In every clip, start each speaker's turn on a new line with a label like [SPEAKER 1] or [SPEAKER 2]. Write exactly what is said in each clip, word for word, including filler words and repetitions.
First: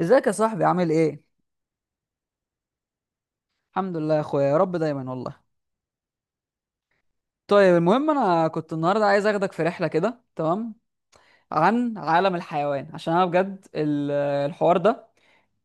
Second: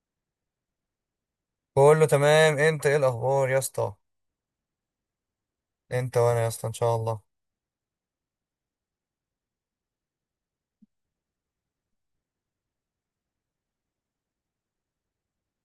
[SPEAKER 1] ازيك يا صاحبي، عامل ايه؟
[SPEAKER 2] كله تمام، انت ايه الاخبار يا اسطى؟
[SPEAKER 1] الحمد لله يا اخويا، يا رب دايما والله.
[SPEAKER 2] انت وانا يا اسطى ان شاء الله.
[SPEAKER 1] طيب، المهم انا كنت النهارده عايز اخدك في رحله كده، تمام؟ عن عالم الحيوان، عشان انا بجد ال- الحوار ده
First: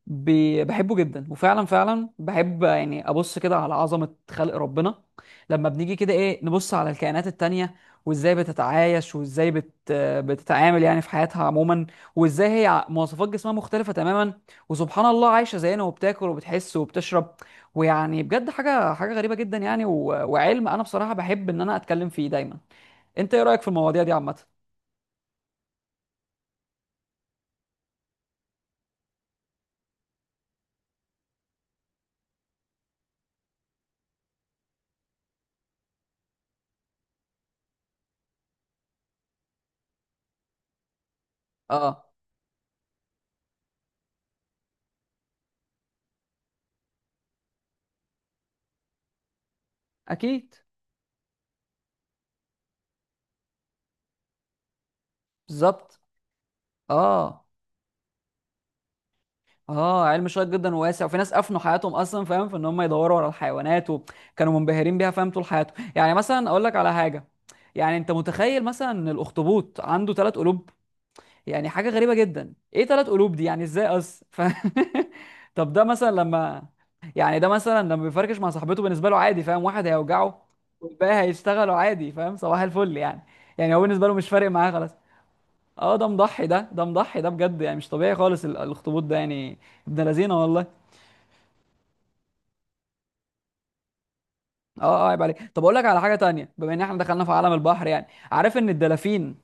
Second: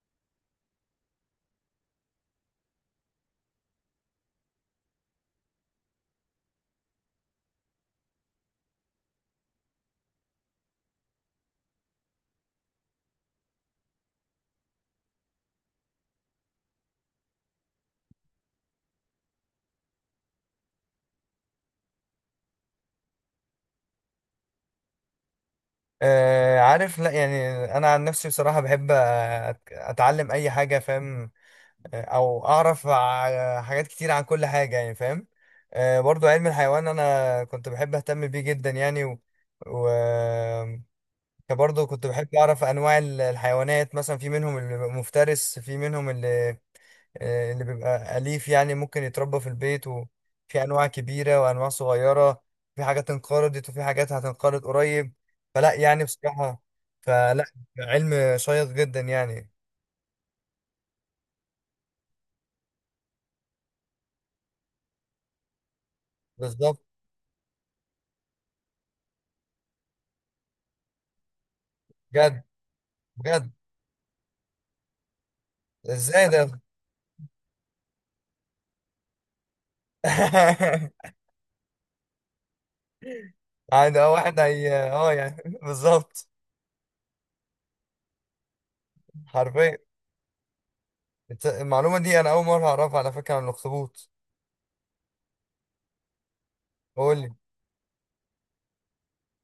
[SPEAKER 1] ب- بحبه جدا، وفعلا فعلا بحب يعني ابص كده على عظمة خلق ربنا. لما بنيجي كده، ايه، نبص على الكائنات التانية، وازاي بتتعايش وازاي بت بتتعامل يعني في حياتها عموما. وازاي هي ع- مواصفات جسمها مختلفة تماما، وسبحان الله عايشة زينا وبتاكل وبتحس وبتشرب، ويعني بجد حاجة حاجة غريبة جدا يعني و... وعلم انا بصراحة بحب ان انا اتكلم فيه دايما. انت ايه رأيك في المواضيع دي عامة؟
[SPEAKER 2] آه عارف لا يعني انا عن نفسي بصراحه بحب أت- اتعلم اي حاجه، فاهم؟ آه، او اعرف ع- حاجات كتير عن كل حاجه يعني، فاهم؟ آه، برضو علم الحيوان انا كنت بحب اهتم بيه جدا يعني، و, و... برضه كنت
[SPEAKER 1] اه.
[SPEAKER 2] بحب اعرف انواع ال- الحيوانات، مثلا في منهم المفترس، في منهم آه، اللي بيبقى أليف يعني ممكن يتربى في البيت،
[SPEAKER 1] اكيد.
[SPEAKER 2] وفي أنواع كبيرة وأنواع صغيرة. في حاجات انقرضت، وفي حاجات هتنقرض قريب. فلا
[SPEAKER 1] بالظبط.
[SPEAKER 2] يعني بصراحة، فلا،
[SPEAKER 1] اه،
[SPEAKER 2] علم شيق جدا يعني.
[SPEAKER 1] اه، علم شيق جدا وواسع، وفي ناس افنوا حياتهم اصلا، فاهم؟ في ان هم يدوروا على الحيوانات، وكانوا منبهرين بيها فاهم طول حياتهم. يعني مثلا اقول لك
[SPEAKER 2] بالظبط.
[SPEAKER 1] على حاجه. يعني انت متخيل مثلا ان الاخطبوط عنده ثلاث قلوب؟ يعني حاجه غريبه
[SPEAKER 2] بجد؟
[SPEAKER 1] جدا، ايه ثلاث قلوب دي؟
[SPEAKER 2] بجد؟
[SPEAKER 1] يعني ازاي اصلا؟ ف... طب ده مثلا
[SPEAKER 2] ازاي ده؟
[SPEAKER 1] لما يعني ده مثلا لما بيفركش مع صاحبته، بالنسبه له عادي، فاهم؟ واحد هيوجعه والباقي هيشتغلوا عادي، فاهم؟ صباح الفل يعني. يعني هو
[SPEAKER 2] عادي،
[SPEAKER 1] بالنسبه
[SPEAKER 2] اه،
[SPEAKER 1] له مش
[SPEAKER 2] واحد
[SPEAKER 1] فارق معاه خلاص.
[SPEAKER 2] هي اه يعني.
[SPEAKER 1] اه، ده
[SPEAKER 2] بالظبط.
[SPEAKER 1] مضحي ده ده مضحي ده بجد، يعني مش طبيعي خالص ال- الاخطبوط ده يعني.
[SPEAKER 2] حرفيا.
[SPEAKER 1] ابن لذينه والله.
[SPEAKER 2] الت- المعلومة دي أنا أول مرة أعرفها على فكرة، عن الأخطبوط.
[SPEAKER 1] اه، اه، عيب عليك. طب اقول لك على حاجه تانية، بما ان احنا
[SPEAKER 2] قول
[SPEAKER 1] دخلنا في
[SPEAKER 2] لي.
[SPEAKER 1] عالم البحر يعني. عارف ان الدلافين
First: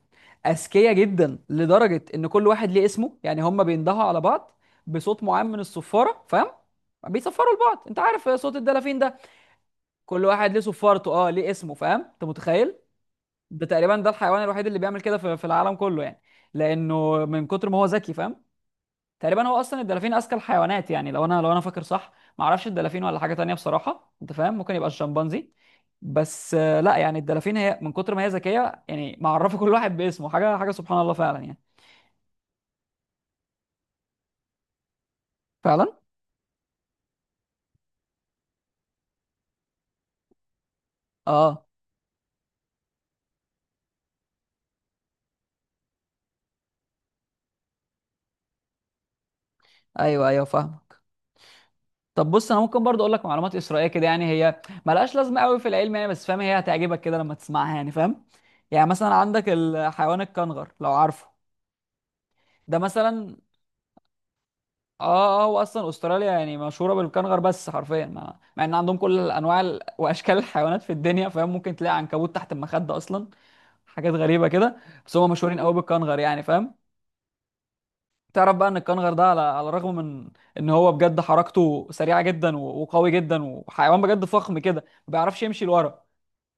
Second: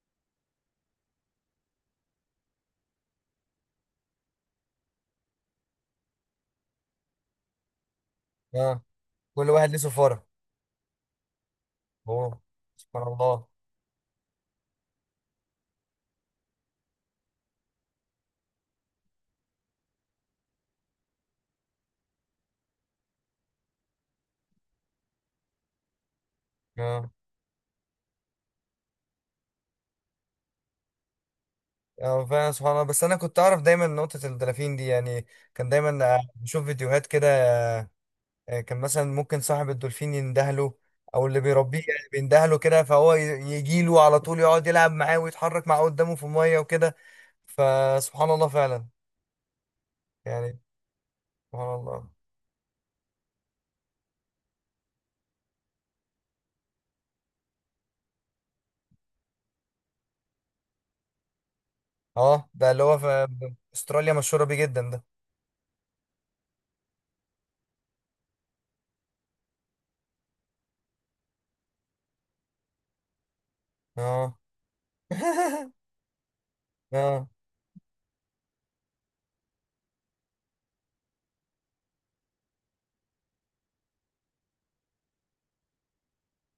[SPEAKER 1] اذكياء جدا، لدرجه ان كل واحد ليه اسمه، يعني هم بيندهوا على بعض بصوت معين من الصفاره، فاهم؟ بيصفروا لبعض، انت عارف صوت
[SPEAKER 2] اه.
[SPEAKER 1] الدلافين ده.
[SPEAKER 2] كل واحد ليه
[SPEAKER 1] كل
[SPEAKER 2] سفارة؟
[SPEAKER 1] واحد ليه صفارته، اه، ليه اسمه، فاهم؟ انت
[SPEAKER 2] اوه.
[SPEAKER 1] متخيل؟
[SPEAKER 2] سبحان الله.
[SPEAKER 1] ده تقريبا ده الحيوان الوحيد اللي بيعمل كده في في العالم كله يعني. لانه من كتر ما هو ذكي، فاهم؟ تقريبا هو اصلا الدلافين اذكى الحيوانات، يعني لو انا لو انا فاكر صح. ما اعرفش الدلافين ولا حاجه تانية بصراحه، انت فاهم، ممكن يبقى الشمبانزي. بس آه، لا
[SPEAKER 2] اه.
[SPEAKER 1] يعني، الدلافين هي من كتر ما هي ذكيه، يعني معرفه كل واحد باسمه، حاجه حاجه، سبحان الله فعلا يعني.
[SPEAKER 2] اه، فعلا سبحان الله. بس انا كنت اعرف دايما نقطة الدلافين دي يعني. كان
[SPEAKER 1] فعلا.
[SPEAKER 2] دايما آه، بشوف فيديوهات كده. آه، كان مثلا ممكن صاحب الدولفين يندهله، او اللي
[SPEAKER 1] اه.
[SPEAKER 2] بيربيه يعني بيندهله كده، فهو يجي له على طول، يقعد يلعب معاه ويتحرك معاه قدامه في المية وكده. فسبحان الله فعلا
[SPEAKER 1] ايوه، ايوه،
[SPEAKER 2] يعني.
[SPEAKER 1] فاهمك.
[SPEAKER 2] سبحان الله.
[SPEAKER 1] طب بص، انا ممكن برضو اقول لك معلومات اسرائيليه كده، يعني هي ملهاش لازمه قوي في العلم يعني، بس فاهم هي هتعجبك كده لما تسمعها يعني، فاهم؟ يعني مثلا عندك الحيوان الكنغر، لو عارفه.
[SPEAKER 2] اه، ده
[SPEAKER 1] ده
[SPEAKER 2] اللي هو في
[SPEAKER 1] مثلا.
[SPEAKER 2] استراليا، مشهورة بيه جدا
[SPEAKER 1] اه،
[SPEAKER 2] ده.
[SPEAKER 1] اه، هو اصلا استراليا يعني مشهوره بالكنغر، بس حرفيا مع, مع ان عندهم كل الانواع ال- واشكال الحيوانات في الدنيا، فاهم؟ ممكن تلاقي عنكبوت تحت المخده اصلا. حاجات
[SPEAKER 2] اه.
[SPEAKER 1] غريبه كده. بس هم مشهورين قوي بالكنغر، يعني فاهم؟
[SPEAKER 2] اه.
[SPEAKER 1] تعرف بقى ان الكنغر ده، على على الرغم من ان هو بجد حركته سريعه جدا و- وقوي جدا وحيوان بجد فخم كده، ما بيعرفش يمشي لورا.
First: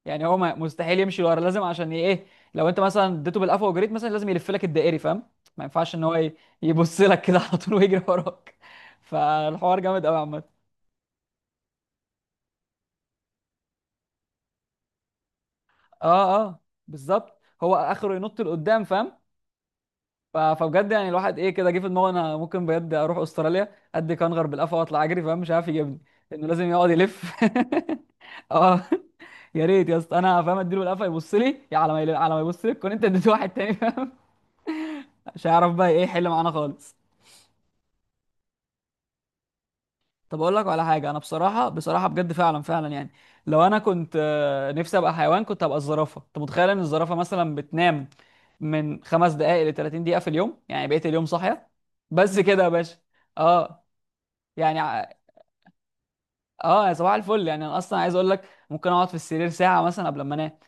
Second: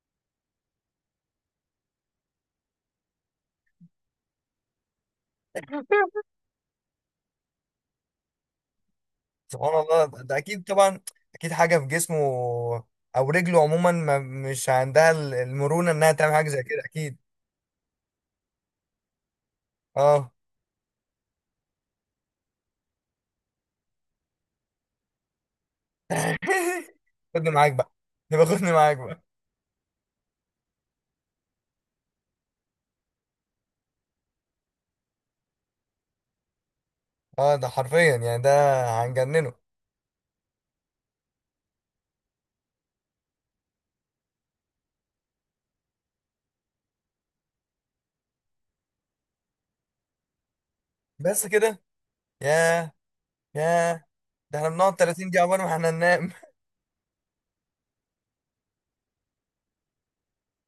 [SPEAKER 1] يعني هو ما- مستحيل يمشي ورا، لازم عشان ي- ايه، لو انت مثلا اديته بالقفا وجريت مثلا لازم يلف لك الدائري، فاهم؟ ما ينفعش ان هو ي- يبص لك كده على طول ويجري وراك.
[SPEAKER 2] سبحان
[SPEAKER 1] فالحوار جامد
[SPEAKER 2] الله،
[SPEAKER 1] قوي
[SPEAKER 2] ده
[SPEAKER 1] عامه.
[SPEAKER 2] اكيد طبعا. اكيد حاجه في جسمه او رجله عموما، ما مش عندها ال- المرونه انها تعمل
[SPEAKER 1] اه،
[SPEAKER 2] حاجه
[SPEAKER 1] اه،
[SPEAKER 2] زي كده اكيد.
[SPEAKER 1] بالظبط. هو اخره ينط لقدام، فاهم؟
[SPEAKER 2] اه.
[SPEAKER 1] ف- فبجد، يعني الواحد ايه، كده جه في دماغه انا ممكن بجد اروح استراليا ادي كنغر بالقفا واطلع اجري، فاهم؟ مش عارف يجيبني، لانه لازم يقعد يلف.
[SPEAKER 2] خدني معاك بقى. يبقى خدني
[SPEAKER 1] اه،
[SPEAKER 2] معاك بقى.
[SPEAKER 1] يا ريت يا اسطى، انا فاهم اديله بالقفا يبص لي، يا على ما يل- على ما يبص لك كنت انت اديت واحد تاني، فاهم؟ مش هيعرف بقى ايه يحل معانا خالص.
[SPEAKER 2] اه ده حرفيا يعني، ده هنجننه.
[SPEAKER 1] طب اقول لك على حاجه، انا بصراحه بصراحه بجد فعلا فعلا يعني، لو انا كنت آه، نفسي ابقى حيوان كنت ابقى الزرافه. انت متخيل ان الزرافه مثلا بتنام من خمس دقائق ل 30 دقيقه في اليوم؟ يعني بقيت اليوم
[SPEAKER 2] بس
[SPEAKER 1] صاحيه.
[SPEAKER 2] كده؟
[SPEAKER 1] بس كده يا
[SPEAKER 2] ياه.
[SPEAKER 1] باشا. اه،
[SPEAKER 2] ياه. ده احنا
[SPEAKER 1] يعني
[SPEAKER 2] بنقعد
[SPEAKER 1] ع-
[SPEAKER 2] ثلاثين دقيقه عقبال ما احنا ننام.
[SPEAKER 1] اه، يا صباح الفل يعني. انا اصلا عايز اقول لك، ممكن اقعد في السرير ساعه مثلا قبل ما انام.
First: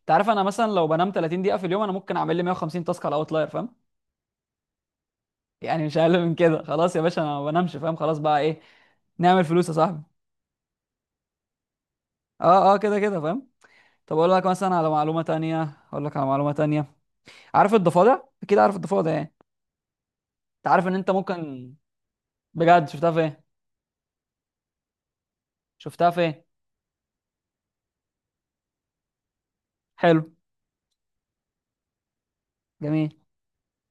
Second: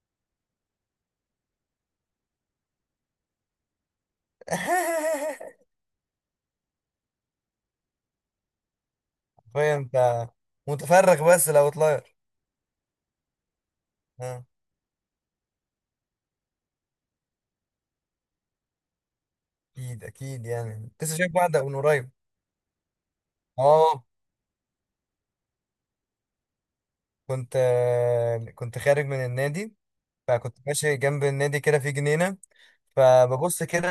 [SPEAKER 1] انت عارف انا مثلا لو بنام ثلاثين دقيقه في اليوم، انا ممكن اعمل لي مية وخمسين تاسك على اوتلاير، فاهم؟ يعني مش اقل من كده. خلاص يا باشا، انا ما بنامش، فاهم؟ خلاص بقى، ايه، نعمل فلوس يا
[SPEAKER 2] حرفيا
[SPEAKER 1] صاحبي.
[SPEAKER 2] انت متفرغ بس لو طلاير.
[SPEAKER 1] اه، اه، كده كده، فاهم؟ طب اقول
[SPEAKER 2] اه.
[SPEAKER 1] لك مثلا على معلومه تانية، اقول لك على معلومه تانية. عارف الضفادع؟ اكيد عارف الضفادع يعني.
[SPEAKER 2] اكيد اكيد،
[SPEAKER 1] انت عارف
[SPEAKER 2] يعني
[SPEAKER 1] ان انت
[SPEAKER 2] لسه شايف واحده
[SPEAKER 1] ممكن،
[SPEAKER 2] من قريب.
[SPEAKER 1] بجد شفتها فين
[SPEAKER 2] اه.
[SPEAKER 1] شفتها فين
[SPEAKER 2] كنت كنت خارج من النادي.
[SPEAKER 1] حلو.
[SPEAKER 2] فكنت ماشي جنب النادي كده، في جنينة.
[SPEAKER 1] جميل.
[SPEAKER 2] فببص كده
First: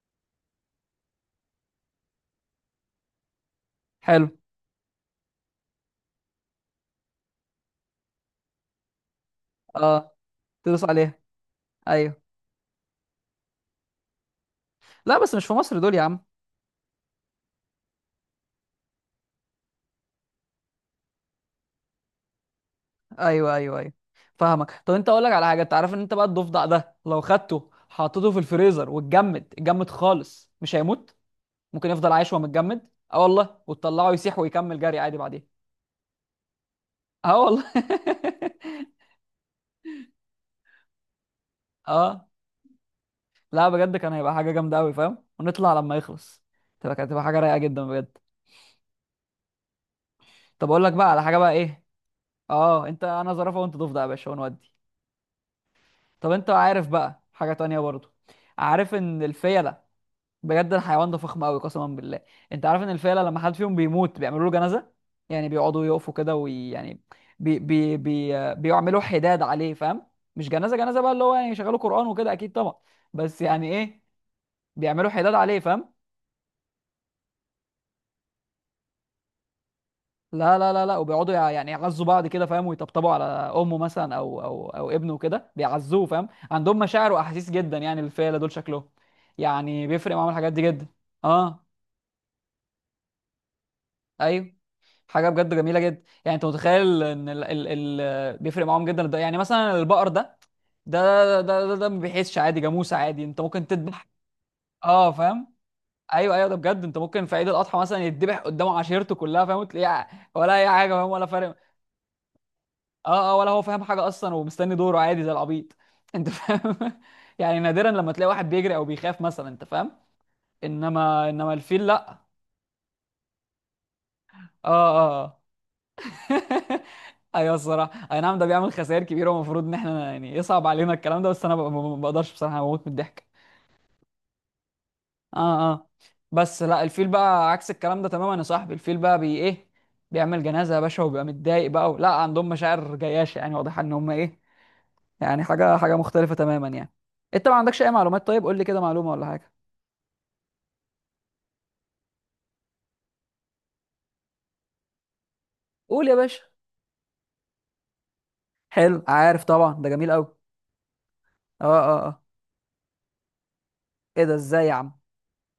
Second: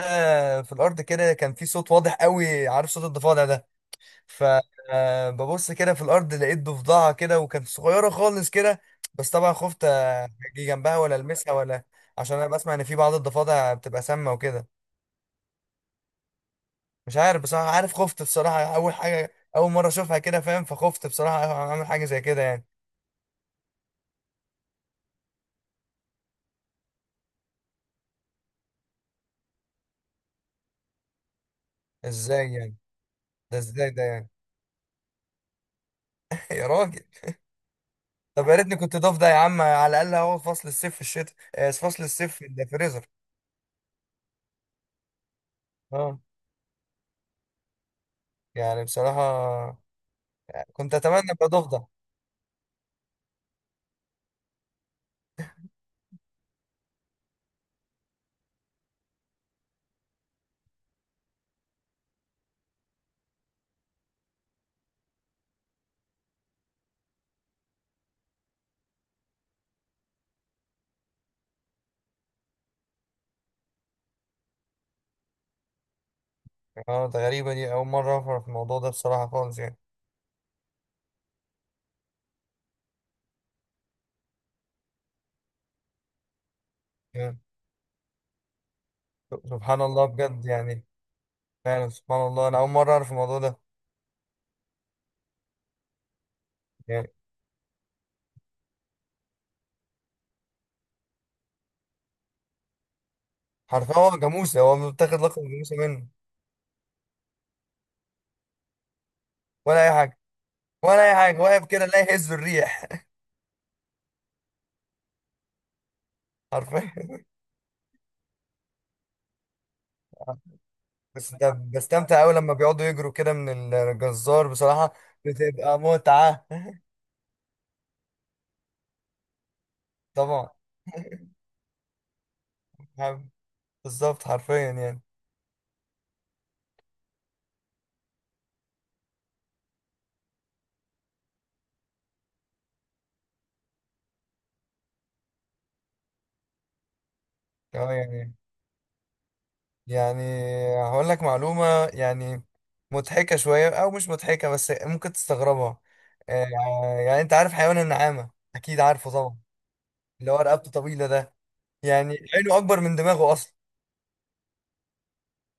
[SPEAKER 2] في الأرض، كده كان في صوت واضح قوي، عارف صوت الضفادع ده.
[SPEAKER 1] حلو.
[SPEAKER 2] فببص كده في الأرض، لقيت ضفدعة كده، وكانت صغيرة خالص كده. بس طبعا خفت
[SPEAKER 1] اه،
[SPEAKER 2] أجي
[SPEAKER 1] تدوس
[SPEAKER 2] جنبها ولا
[SPEAKER 1] عليها.
[SPEAKER 2] ألمسها ولا.
[SPEAKER 1] ايوه.
[SPEAKER 2] عشان أنا بسمع إن في بعض الضفادع بتبقى سامة وكده.
[SPEAKER 1] لا، بس مش في مصر دول يا عم.
[SPEAKER 2] مش عارف بصراحة، عارف خفت بصراحة، أول حاجة أول مرة أشوفها كده، فاهم؟ فخفت بصراحة أعمل حاجة زي كده يعني.
[SPEAKER 1] ايوه، ايوه، ايوه، فاهمك. طب انت، اقول لك على حاجه، انت عارف ان انت بقى، الضفدع ده لو خدته حطيته في الفريزر واتجمد اتجمد خالص مش هيموت. ممكن يفضل عايش وهو
[SPEAKER 2] إزاي يعني؟
[SPEAKER 1] متجمد، اه والله،
[SPEAKER 2] ده إزاي ده
[SPEAKER 1] وتطلعه
[SPEAKER 2] يعني؟
[SPEAKER 1] يسيح ويكمل جري عادي بعدين.
[SPEAKER 2] يا راجل.
[SPEAKER 1] اه والله.
[SPEAKER 2] طب يا ريتني كنت ضاف ده يا عم، على الاقل اهو فصل الصيف في الشتاء، آه، فصل
[SPEAKER 1] اه،
[SPEAKER 2] الصيف في الفريزر.
[SPEAKER 1] لا بجد كان هيبقى حاجه جامده قوي، فاهم؟ ونطلع لما
[SPEAKER 2] اه.
[SPEAKER 1] يخلص، تبقى كانت تبقى حاجه رايقه جدا بجد.
[SPEAKER 2] يعني بصراحه
[SPEAKER 1] طب اقول لك
[SPEAKER 2] كنت
[SPEAKER 1] بقى على
[SPEAKER 2] اتمنى
[SPEAKER 1] حاجه
[SPEAKER 2] ابقى
[SPEAKER 1] بقى،
[SPEAKER 2] ضاف
[SPEAKER 1] ايه؟
[SPEAKER 2] ده.
[SPEAKER 1] اه، انت انا زرافه وانت ضفدع يا باشا، ونودي. طب انت عارف بقى حاجه تانية برضو، عارف ان الفيله، بجد الحيوان ده فخم قوي قسما بالله. انت عارف ان الفيله لما حد فيهم بيموت بيعملوا له جنازه. يعني بيقعدوا يقفوا كده ويعني بي بي بي بيعملوا حداد عليه، فاهم؟ مش جنازه جنازه بقى اللي هو يعني يشغلوا قران وكده، اكيد طبعا. بس يعني ايه، بيعملوا حداد عليه، فاهم؟
[SPEAKER 2] اه، ده غريبه دي، اول مره اعرف الموضوع ده بصراحه خالص يعني.
[SPEAKER 1] لا، لا، لا، لا، وبيقعدوا يع- يعني يعزوا بعض كده، فاهم؟ ويطبطبوا على امه مثلا، او او او ابنه كده بيعزوه، فاهم؟ عندهم مشاعر
[SPEAKER 2] آه.
[SPEAKER 1] واحاسيس جدا يعني، الفيله دول شكلهم
[SPEAKER 2] سبحان
[SPEAKER 1] يعني
[SPEAKER 2] الله
[SPEAKER 1] بيفرق معاهم
[SPEAKER 2] بجد
[SPEAKER 1] الحاجات دي
[SPEAKER 2] يعني.
[SPEAKER 1] جدا. اه.
[SPEAKER 2] فعلا سبحان الله، انا اول مره اعرف الموضوع ده.
[SPEAKER 1] ايوه. حاجه بجد جميله جدا يعني. انت متخيل
[SPEAKER 2] يعني
[SPEAKER 1] ان ال ال ال بيفرق معاهم جدا الد- يعني مثلا البقر ده، ده، ده ده, ده ما بيحسش عادي، جاموسه عادي، انت ممكن
[SPEAKER 2] حرفيا
[SPEAKER 1] تذبح.
[SPEAKER 2] هو جاموسه، هو
[SPEAKER 1] اه،
[SPEAKER 2] متاخد لقب
[SPEAKER 1] فاهم؟
[SPEAKER 2] جاموسه منه.
[SPEAKER 1] ايوه، ايوه، ده بجد، انت ممكن في عيد الاضحى مثلا يتذبح قدامه عشيرته كلها، فاهم؟
[SPEAKER 2] ولا اي
[SPEAKER 1] وتلاقيه
[SPEAKER 2] حاجه.
[SPEAKER 1] ولا اي حاجه، فاهم؟
[SPEAKER 2] ولا اي
[SPEAKER 1] ولا
[SPEAKER 2] حاجه،
[SPEAKER 1] فارق.
[SPEAKER 2] واقف كده لا يهز الريح.
[SPEAKER 1] اه، اه، ولا هو فاهم حاجه اصلا، ومستني دوره عادي زي العبيط، انت فاهم؟
[SPEAKER 2] حرفيا.
[SPEAKER 1] يعني نادرا لما تلاقي واحد بيجري او بيخاف مثلا، انت فاهم؟ انما
[SPEAKER 2] بس ده
[SPEAKER 1] انما الفيل لا.
[SPEAKER 2] بستمتع قوي لما بيقعدوا يجروا كده من الجزار بصراحه.
[SPEAKER 1] اه، اه.
[SPEAKER 2] بتبقى متعه.
[SPEAKER 1] ايوه الصراحه، اي نعم، ده بيعمل خسائر كبيره، والمفروض ان احنا يعني
[SPEAKER 2] طبعا.
[SPEAKER 1] يصعب علينا الكلام ده، بس انا ب- ما بقدرش بصراحه، اموت من الضحك.
[SPEAKER 2] بالظبط حرفيا يعني.
[SPEAKER 1] اه، اه. بس لا، الفيل بقى عكس الكلام ده تماما يا صاحبي. الفيل بقى بي ايه، بيعمل جنازه يا باشا، وبيبقى متضايق بقى. لا، عندهم مشاعر جياشه، يعني واضحه ان هم ايه، يعني حاجه حاجه مختلفه تماما يعني. انت ما عندكش اي
[SPEAKER 2] اه
[SPEAKER 1] معلومات؟
[SPEAKER 2] يعني،
[SPEAKER 1] طيب قول لي كده معلومه ولا حاجه.
[SPEAKER 2] يعني هقول لك معلومة، يعني مضحكة شوية أو مش مضحكة، بس ممكن تستغربها.
[SPEAKER 1] قول يا باشا.
[SPEAKER 2] آه. يعني أنت عارف حيوان النعامة، أكيد
[SPEAKER 1] حلو،
[SPEAKER 2] عارفه طبعا،
[SPEAKER 1] عارف طبعا، ده جميل
[SPEAKER 2] اللي
[SPEAKER 1] قوي.
[SPEAKER 2] هو رقبته طويلة ده.
[SPEAKER 1] اه، اه،
[SPEAKER 2] يعني
[SPEAKER 1] اه.
[SPEAKER 2] عينه أكبر من دماغه أصلا.
[SPEAKER 1] ايه ده؟ ازاي يا عم؟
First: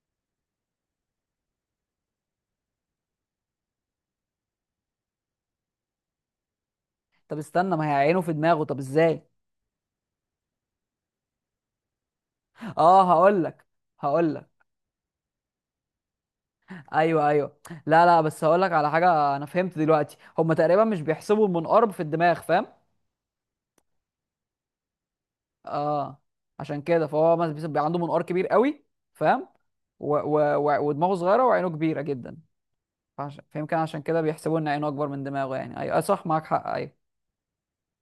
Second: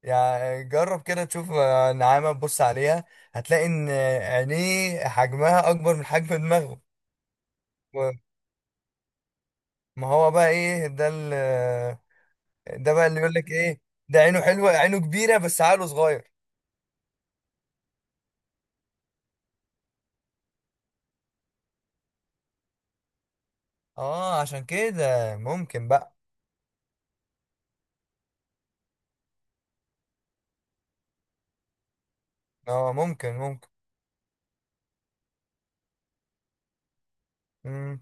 [SPEAKER 2] يعني جرب كده تشوف آه، نعامة تبص عليها، هتلاقي إن عينيه حجمها أكبر من حجم دماغه.
[SPEAKER 1] طب استنى، ما هي
[SPEAKER 2] و-
[SPEAKER 1] عينه في دماغه، طب ازاي؟
[SPEAKER 2] ما هو بقى إيه ده ال- ده بقى
[SPEAKER 1] اه
[SPEAKER 2] اللي يقول
[SPEAKER 1] هقول
[SPEAKER 2] لك
[SPEAKER 1] لك
[SPEAKER 2] إيه. ده
[SPEAKER 1] هقول
[SPEAKER 2] عينه
[SPEAKER 1] لك
[SPEAKER 2] حلوة، عينه كبيرة بس عقله صغير.
[SPEAKER 1] ايوه، ايوه. لا، لا، بس هقول لك على حاجه، انا فهمت دلوقتي هم تقريبا مش بيحسبوا المنقار في الدماغ، فاهم؟
[SPEAKER 2] اه عشان كده ممكن بقى.
[SPEAKER 1] اه، عشان كده فهو مثلا بيبقى عنده منقار كبير قوي، فاهم؟ و... و... و... ودماغه صغيره وعينه كبيره جدا.
[SPEAKER 2] اه ممكن
[SPEAKER 1] فعش...
[SPEAKER 2] ممكن.
[SPEAKER 1] فيمكن عشان كده بيحسبوا ان عينه اكبر من دماغه. يعني ايوه، أيوة، صح، معاك حق، ايوه.
[SPEAKER 2] مم.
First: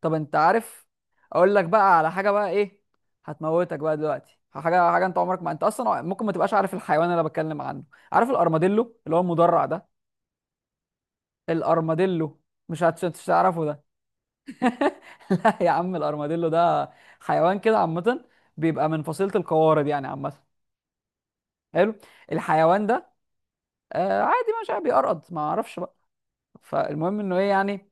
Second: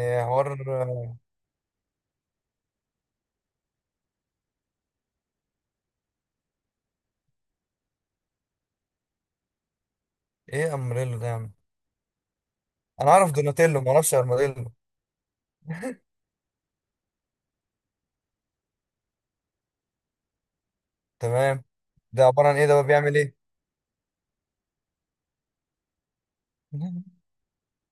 [SPEAKER 1] طب انت
[SPEAKER 2] حوار.
[SPEAKER 1] عارف، اقول لك بقى على حاجه بقى ايه، هتموتك بقى دلوقتي. حاجه حاجه، انت عمرك ما، انت اصلا ممكن ما تبقاش عارف الحيوان اللي أنا بتكلم عنه. عارف الارماديلو، اللي هو المدرع ده؟
[SPEAKER 2] ايه امريلو ده يا عم؟
[SPEAKER 1] الارماديلو، مش هت-
[SPEAKER 2] انا
[SPEAKER 1] مش
[SPEAKER 2] اعرف
[SPEAKER 1] هتعرفه
[SPEAKER 2] دوناتيلو،
[SPEAKER 1] ده.
[SPEAKER 2] ما اعرفش ارماديلو.
[SPEAKER 1] لا يا عم، الارماديلو ده حيوان كده عامه، بيبقى من فصيله القوارض يعني عامه.
[SPEAKER 2] تمام.
[SPEAKER 1] حلو.
[SPEAKER 2] ده عباره عن ايه ده
[SPEAKER 1] الحيوان
[SPEAKER 2] بقى؟
[SPEAKER 1] ده،
[SPEAKER 2] بيعمل ايه؟
[SPEAKER 1] آه، عادي، مش عارف، بيقرقض، ما اعرفش بقى. فالمهم انه ايه يعني،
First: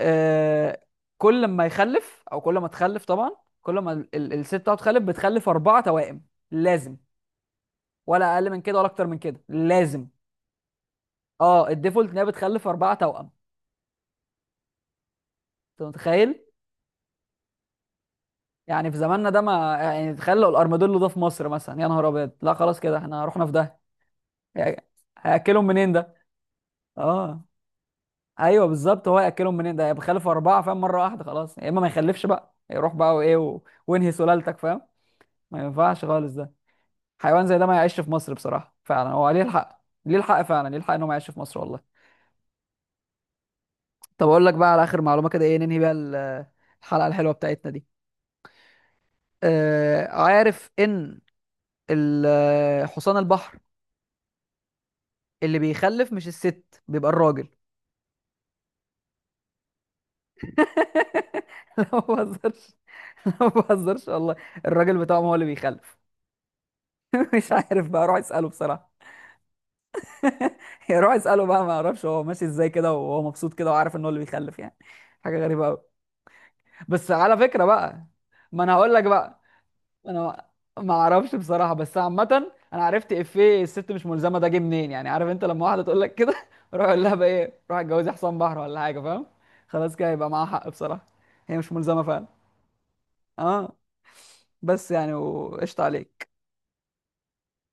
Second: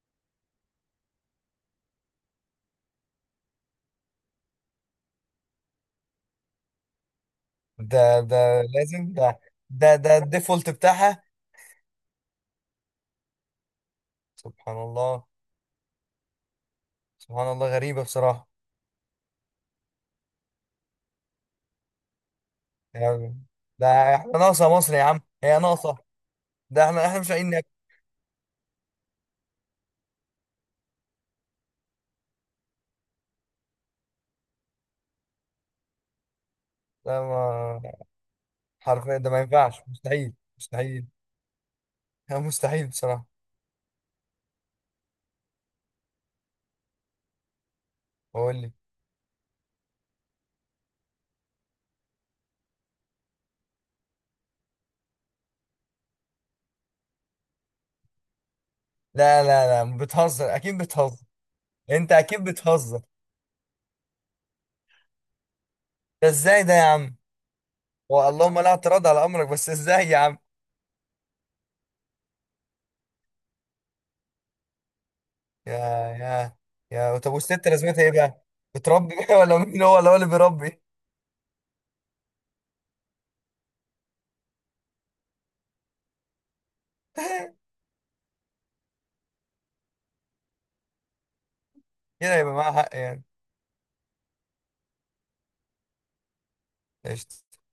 [SPEAKER 1] آه، كل ما يخلف، او كل ما تخلف طبعا، كل ما ال- ال- الست بتاعته تخلف بتخلف اربعه توائم، لازم.
[SPEAKER 2] ده
[SPEAKER 1] ولا
[SPEAKER 2] ده
[SPEAKER 1] اقل من كده ولا
[SPEAKER 2] لازم
[SPEAKER 1] اكتر من
[SPEAKER 2] ده؟
[SPEAKER 1] كده،
[SPEAKER 2] ده
[SPEAKER 1] لازم.
[SPEAKER 2] ده الديفولت بتاعها؟
[SPEAKER 1] اه، الديفولت ان هي بتخلف اربعه توأم.
[SPEAKER 2] سبحان الله.
[SPEAKER 1] انت متخيل؟
[SPEAKER 2] سبحان الله، غريبه بصراحه.
[SPEAKER 1] يعني في زماننا ده، ما يعني تخيلوا الارماديلو ده في مصر مثلا، يا نهار ابيض، لا خلاص كده احنا
[SPEAKER 2] يعني
[SPEAKER 1] رحنا في ده.
[SPEAKER 2] ده احنا ناقصه
[SPEAKER 1] يعني
[SPEAKER 2] مصر يا عم، هي
[SPEAKER 1] هياكلهم منين
[SPEAKER 2] ناقصه؟
[SPEAKER 1] ده؟
[SPEAKER 2] ده احنا احنا مش
[SPEAKER 1] اه،
[SPEAKER 2] لاقيين ناكل.
[SPEAKER 1] ايوه بالظبط، هو هياكلهم منين ده بيخلف اربعه، فاهم؟ مره واحده. خلاص يا اما ما يخلفش بقى، يروح بقى، وايه و... وانهي سلالتك، فاهم؟ ما ينفعش خالص ده.
[SPEAKER 2] ده
[SPEAKER 1] حيوان زي ده ما
[SPEAKER 2] ما،
[SPEAKER 1] يعيش في مصر بصراحه، فعلا
[SPEAKER 2] حرفيا ده
[SPEAKER 1] هو
[SPEAKER 2] ما
[SPEAKER 1] ليه الحق،
[SPEAKER 2] ينفعش،
[SPEAKER 1] ليه
[SPEAKER 2] مستحيل
[SPEAKER 1] الحق، فعلا ليه الحق ان
[SPEAKER 2] مستحيل.
[SPEAKER 1] هو ما يعيش في مصر والله.
[SPEAKER 2] مستحيل بصراحه.
[SPEAKER 1] طب اقول لك بقى على اخر معلومه كده، ايه، ننهي بيها ال- الحلقه الحلوه بتاعتنا دي.
[SPEAKER 2] بقول لك،
[SPEAKER 1] آه، عارف ان ال- آه، حصان البحر اللي بيخلف مش الست، بيبقى الراجل.
[SPEAKER 2] لا لا لا، بتهزر اكيد، بتهزر.
[SPEAKER 1] لا ما
[SPEAKER 2] انت اكيد
[SPEAKER 1] بهزرش.
[SPEAKER 2] بتهزر.
[SPEAKER 1] لا، ما بهزرش والله. الراجل بتاعهم هو اللي بيخلف.
[SPEAKER 2] ده ازاي ده يا عم؟
[SPEAKER 1] مش عارف بقى، روح
[SPEAKER 2] هو
[SPEAKER 1] اساله
[SPEAKER 2] اللهم لا
[SPEAKER 1] بصراحه.
[SPEAKER 2] اعتراض على امرك، بس ازاي يا عم؟
[SPEAKER 1] يا، روح اساله بقى، ما اعرفش هو ماشي ازاي كده وهو مبسوط كده، وعارف ان هو اللي بيخلف يعني. حاجه غريبه
[SPEAKER 2] يا،
[SPEAKER 1] قوي.
[SPEAKER 2] يا،
[SPEAKER 1] بس
[SPEAKER 2] يا طب
[SPEAKER 1] على فكره
[SPEAKER 2] والست لازمتها
[SPEAKER 1] بقى،
[SPEAKER 2] ايه بقى؟
[SPEAKER 1] ما انا هقول لك
[SPEAKER 2] بتربي بقى،
[SPEAKER 1] بقى،
[SPEAKER 2] ولا مين هو اللي، هو اللي
[SPEAKER 1] انا
[SPEAKER 2] بيربي؟
[SPEAKER 1] ما اعرفش بصراحه، بس عامه انا عرفت افيه، الست مش ملزمه، ده جه منين؟ يعني عارف انت لما واحده تقول لك كده، روح اقول لها بقى ايه، روح اتجوزي حصان بحر ولا حاجه، فاهم؟ خلاص كده يبقى معاها حق بصراحه. هي مش ملزمه فعلا.
[SPEAKER 2] كده يبقى معاها حق يعني.
[SPEAKER 1] اه. بس يعني وقشطه عليك.
[SPEAKER 2] قشطة.